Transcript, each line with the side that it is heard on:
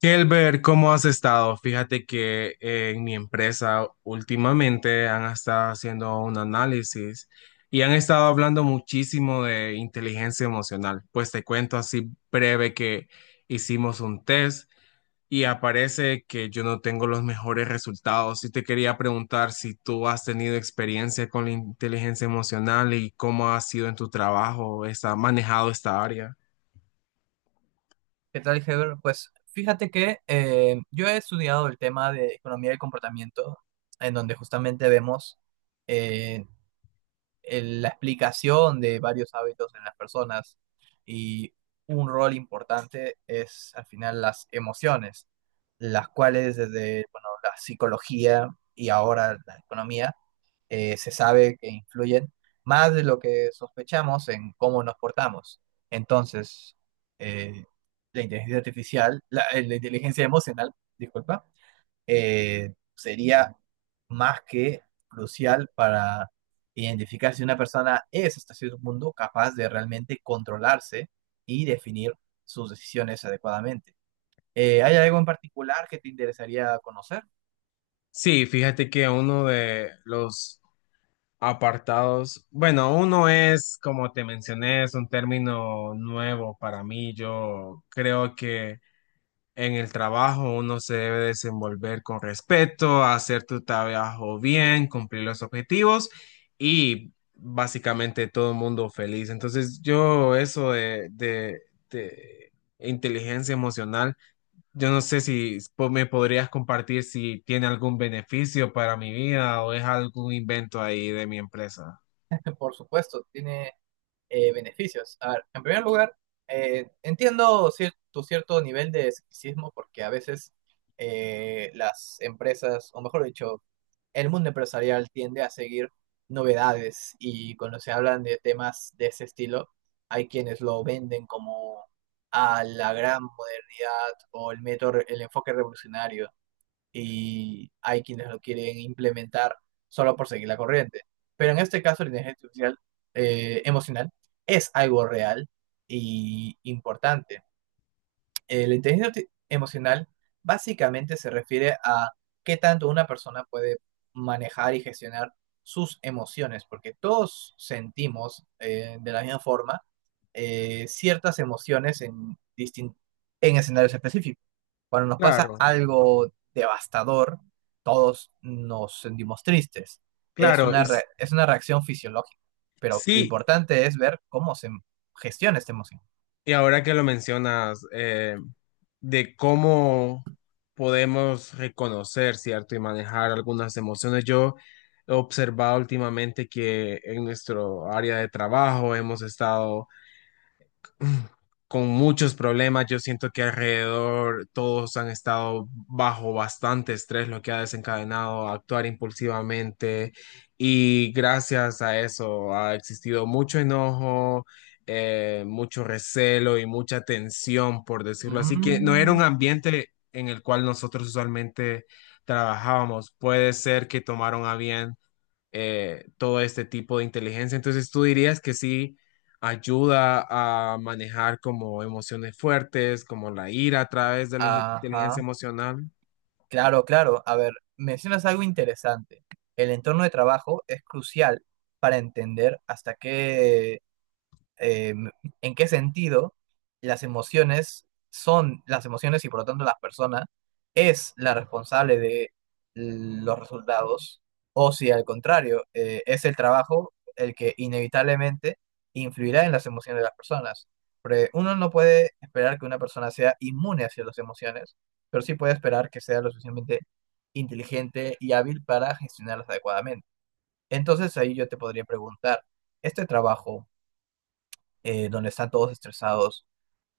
left: Kelber, ¿cómo has estado? Fíjate que en mi empresa últimamente han estado haciendo un análisis y han estado hablando muchísimo de inteligencia emocional. Pues te cuento así breve que hicimos un test y aparece que yo no tengo los mejores resultados. Y te quería preguntar si tú has tenido experiencia con la inteligencia emocional y cómo ha sido en tu trabajo, ¿has manejado esta área?
right: ¿Qué tal, Heber? Pues fíjate que yo he estudiado el tema de economía del comportamiento, en donde justamente vemos, eh, la explicación de varios hábitos en las personas y un rol importante es, al final, las emociones, las cuales desde, bueno, la psicología y ahora la economía, se sabe que influyen más de lo que sospechamos en cómo nos portamos. Entonces, eh, la inteligencia artificial, la, la inteligencia emocional, disculpa, sería más que crucial para identificar si una persona es hasta cierto punto capaz de realmente controlarse y definir sus decisiones adecuadamente. ¿hay algo en particular que te interesaría conocer?
left: Sí, fíjate que uno de los apartados. Bueno, uno es, como te mencioné, es un término nuevo para mí. Yo creo que en el trabajo uno se debe desenvolver con respeto, hacer tu trabajo bien, cumplir los objetivos y básicamente todo el mundo feliz. Entonces yo eso de inteligencia emocional, yo no sé si me podrías compartir si tiene algún beneficio para mi vida o es algún invento ahí de mi empresa.
right: Por supuesto, tiene, beneficios. A ver, en primer lugar, entiendo tu cierto nivel de escepticismo porque a veces, las empresas, o mejor dicho, el mundo empresarial tiende a seguir novedades, y cuando se hablan de temas de ese estilo, hay quienes lo venden como a la gran modernidad o el método, el enfoque revolucionario, y hay quienes lo quieren implementar solo por seguir la corriente. Pero en este caso, la inteligencia artificial, emocional, es algo real y importante. La inteligencia emocional básicamente se refiere a qué tanto una persona puede manejar y gestionar sus emociones, porque todos sentimos, de la misma forma, ciertas emociones en, en escenarios específicos. Cuando nos pasa
left: Claro,
right: algo devastador, todos nos sentimos tristes. Es
left: claro, y
right: una, es una reacción fisiológica, pero lo
left: sí,
right: importante es ver cómo se gestiona esta emoción.
left: y ahora que lo mencionas, de cómo podemos reconocer, ¿cierto? Y manejar algunas emociones. Yo he observado últimamente que en nuestro área de trabajo hemos estado con muchos problemas. Yo siento que alrededor todos han estado bajo bastante estrés, lo que ha desencadenado a actuar impulsivamente. Y gracias a eso ha existido mucho enojo, mucho recelo y mucha tensión, por decirlo así, que no era
right: Mm,
left: un ambiente en el cual nosotros usualmente trabajábamos. Puede ser que tomaron a bien todo este tipo de inteligencia. Entonces, tú dirías que sí ayuda a manejar como emociones fuertes, como la ira a través de la inteligencia
right: ajá,
left: emocional.
right: claro, claro. A ver, mencionas algo interesante. El entorno de trabajo es crucial para entender hasta qué, eh, en qué sentido las emociones son las emociones y por lo tanto las personas es la responsable de los resultados, o si al contrario, es el trabajo el que inevitablemente influirá en las emociones de las personas. Porque uno no puede esperar que una persona sea inmune hacia las emociones, pero sí puede esperar que sea lo suficientemente inteligente y hábil para gestionarlas adecuadamente. Entonces ahí yo te podría preguntar, ¿este trabajo, donde están todos estresados,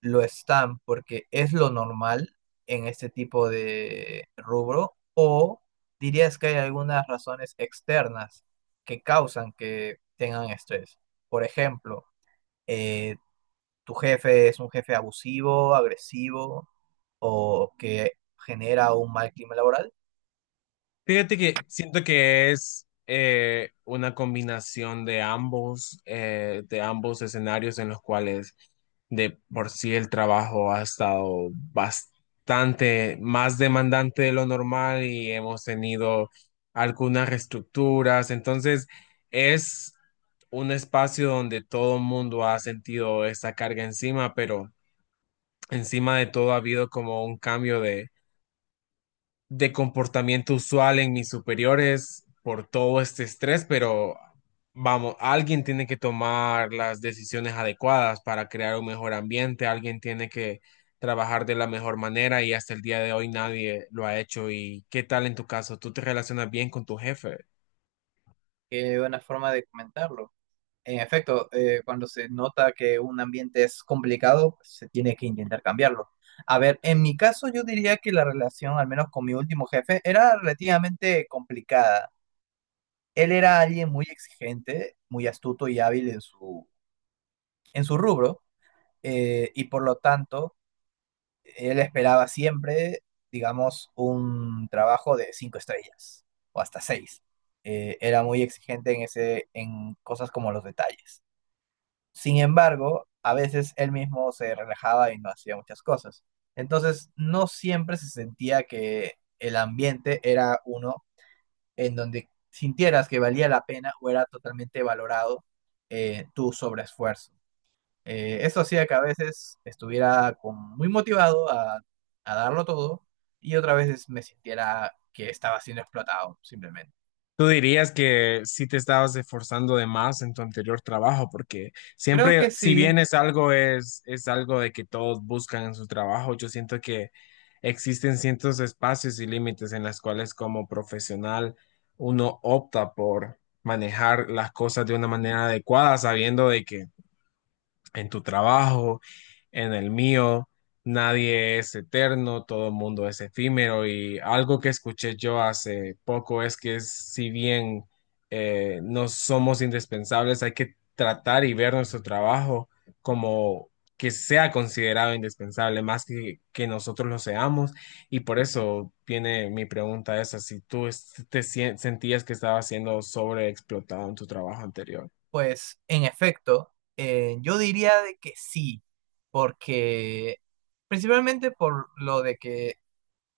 right: lo están porque es lo normal en este tipo de rubro, o dirías que hay algunas razones externas que causan que tengan estrés? Por ejemplo, eh, tu jefe es un jefe abusivo, agresivo, o que genera un mal clima laboral.
left: Fíjate que siento que es una combinación de ambos escenarios en los cuales de por sí el trabajo ha estado bastante más demandante de lo normal y hemos tenido algunas reestructuras. Entonces, es un espacio donde todo el mundo ha sentido esa carga encima, pero encima de todo ha habido como un cambio de comportamiento usual en mis superiores por todo este estrés, pero vamos, alguien tiene que tomar las decisiones adecuadas para crear un mejor ambiente, alguien tiene que trabajar de la mejor manera y hasta el día de hoy nadie lo ha hecho. ¿Y qué tal en tu caso? ¿Tú te relacionas bien con tu jefe?
right: Qué buena forma de comentarlo. En efecto, cuando se nota que un ambiente es complicado, se tiene que intentar cambiarlo. A ver, en mi caso yo diría que la relación, al menos con mi último jefe, era relativamente complicada. Él era alguien muy exigente, muy astuto y hábil en su rubro, y por lo tanto, él esperaba siempre, digamos, un trabajo de cinco estrellas o hasta seis. Era muy exigente en ese, en cosas como los detalles. Sin embargo, a veces él mismo se relajaba y no hacía muchas cosas. Entonces, no siempre se sentía que el ambiente era uno en donde sintieras que valía la pena o era totalmente valorado, tu sobreesfuerzo. Eso hacía que a veces estuviera muy motivado a darlo todo, y otras veces me sintiera que estaba siendo explotado, simplemente.
left: Tú dirías que sí te estabas esforzando de más en tu anterior trabajo, porque
right: Creo
left: siempre,
right: que
left: si
right: sí.
left: bien es algo, es algo de que todos buscan en su trabajo, yo siento que existen ciertos espacios y límites en los cuales como profesional uno opta por manejar las cosas de una manera adecuada, sabiendo de que en tu trabajo, en el mío. Nadie es eterno, todo el mundo es efímero y algo que escuché yo hace poco es que si bien no somos indispensables, hay que tratar y ver nuestro trabajo como que sea considerado indispensable más que nosotros lo seamos y por eso viene mi pregunta esa, si tú sentías que estabas siendo sobreexplotado en tu trabajo anterior.
right: Pues en efecto, yo diría de que sí, porque principalmente por lo de que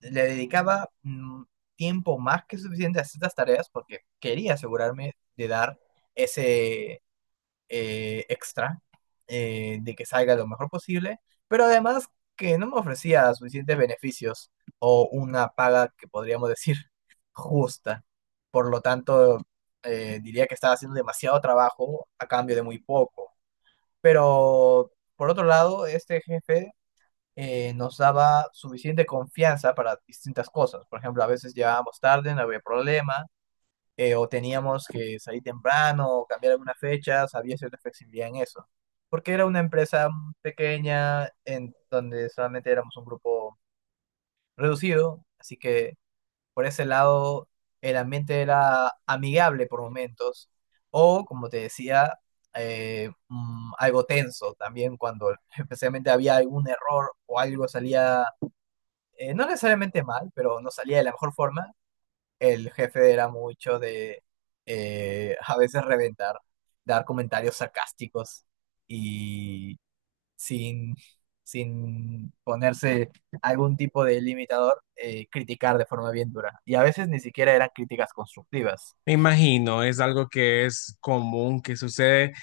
right: le dedicaba, tiempo más que suficiente a ciertas tareas, porque quería asegurarme de dar ese, extra, de que salga lo mejor posible, pero además que no me ofrecía suficientes beneficios o una paga que podríamos decir justa. Por lo tanto, diría que estaba haciendo demasiado trabajo a cambio de muy poco. Pero por otro lado, este jefe, nos daba suficiente confianza para distintas cosas. Por ejemplo, a veces llegábamos tarde, no había problema, o teníamos que salir temprano o cambiar algunas fechas, había cierta flexibilidad en eso. Porque era una empresa pequeña en donde solamente éramos un grupo reducido, así que por ese lado el ambiente era amigable por momentos, o como te decía, algo tenso también cuando especialmente había algún error o algo salía, no necesariamente mal, pero no salía de la mejor forma. El jefe era mucho de, a veces reventar, dar comentarios sarcásticos, y sin, sin ponerse algún tipo de limitador, criticar de forma bien dura. Y a veces ni siquiera eran críticas constructivas.
left: Me imagino, es algo que es común, que sucede.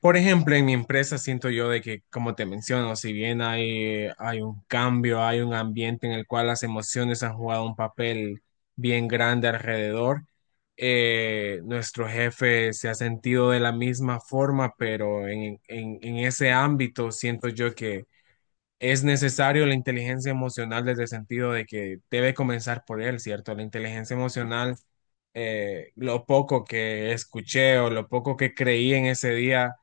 left: Por ejemplo, en mi empresa siento yo de que, como te menciono, si bien hay un cambio, hay un ambiente en el cual las emociones han jugado un papel bien grande alrededor, nuestro jefe se ha sentido de la misma forma, pero en ese ámbito siento yo que es necesario la inteligencia emocional desde el sentido de que debe comenzar por él, ¿cierto? La inteligencia emocional, lo poco que escuché o lo poco que creí en ese día,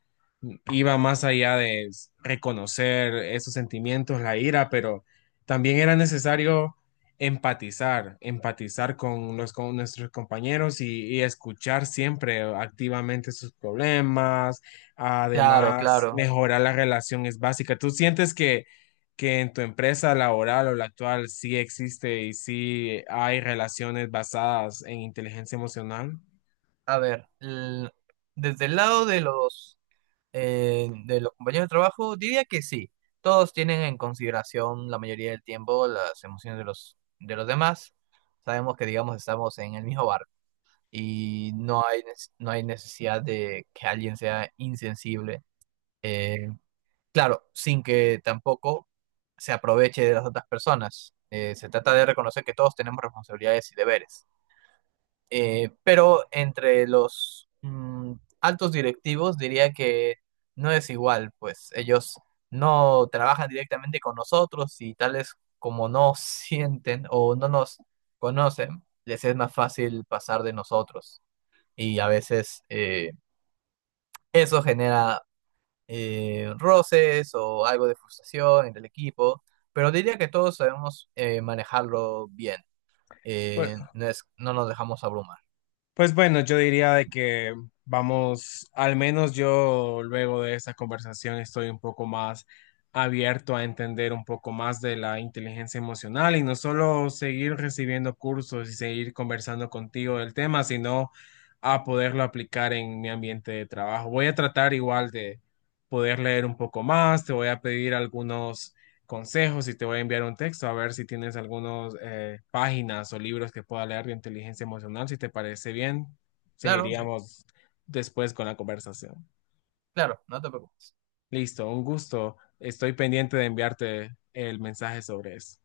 left: iba más allá de reconocer esos sentimientos, la ira, pero también era necesario empatizar, empatizar con, los, con nuestros compañeros y escuchar siempre activamente sus problemas,
right: Claro,
left: además
right: claro.
left: mejorar la relación es básica. ¿Tú sientes que en tu empresa laboral o la actual sí existe y sí hay relaciones basadas en inteligencia emocional?
right: A ver, desde el lado de los, de los compañeros de trabajo, diría que sí. Todos tienen en consideración la mayoría del tiempo las emociones de los demás. Sabemos que, digamos, estamos en el mismo barco y no hay, no hay necesidad de que alguien sea insensible. Eh, claro, sin que tampoco se aproveche de las otras personas. Se trata de reconocer que todos tenemos responsabilidades y deberes. Pero entre los, altos directivos diría que no es igual, pues ellos no trabajan directamente con nosotros y tales como no sienten o no nos conocen, les es más fácil pasar de nosotros. Y a veces, eso genera, roces o algo de frustración entre el equipo, pero diría que todos sabemos, manejarlo bien. No nos dejamos abrumar.
left: Pues bueno, yo diría de que vamos, al menos yo luego de esta conversación estoy un poco más abierto a entender un poco más de la inteligencia emocional y no solo seguir recibiendo cursos y seguir conversando contigo del tema, sino a poderlo aplicar en mi ambiente de trabajo. Voy a tratar igual de poder leer un poco más, te voy a pedir algunos consejos y te voy a enviar un texto a ver si tienes algunas páginas o libros que pueda leer de inteligencia emocional. Si te parece bien,
right: Claro.
left: seguiríamos después con la conversación.
right: Claro, no te preocupes.
left: Listo, un gusto. Estoy pendiente de enviarte el mensaje sobre eso.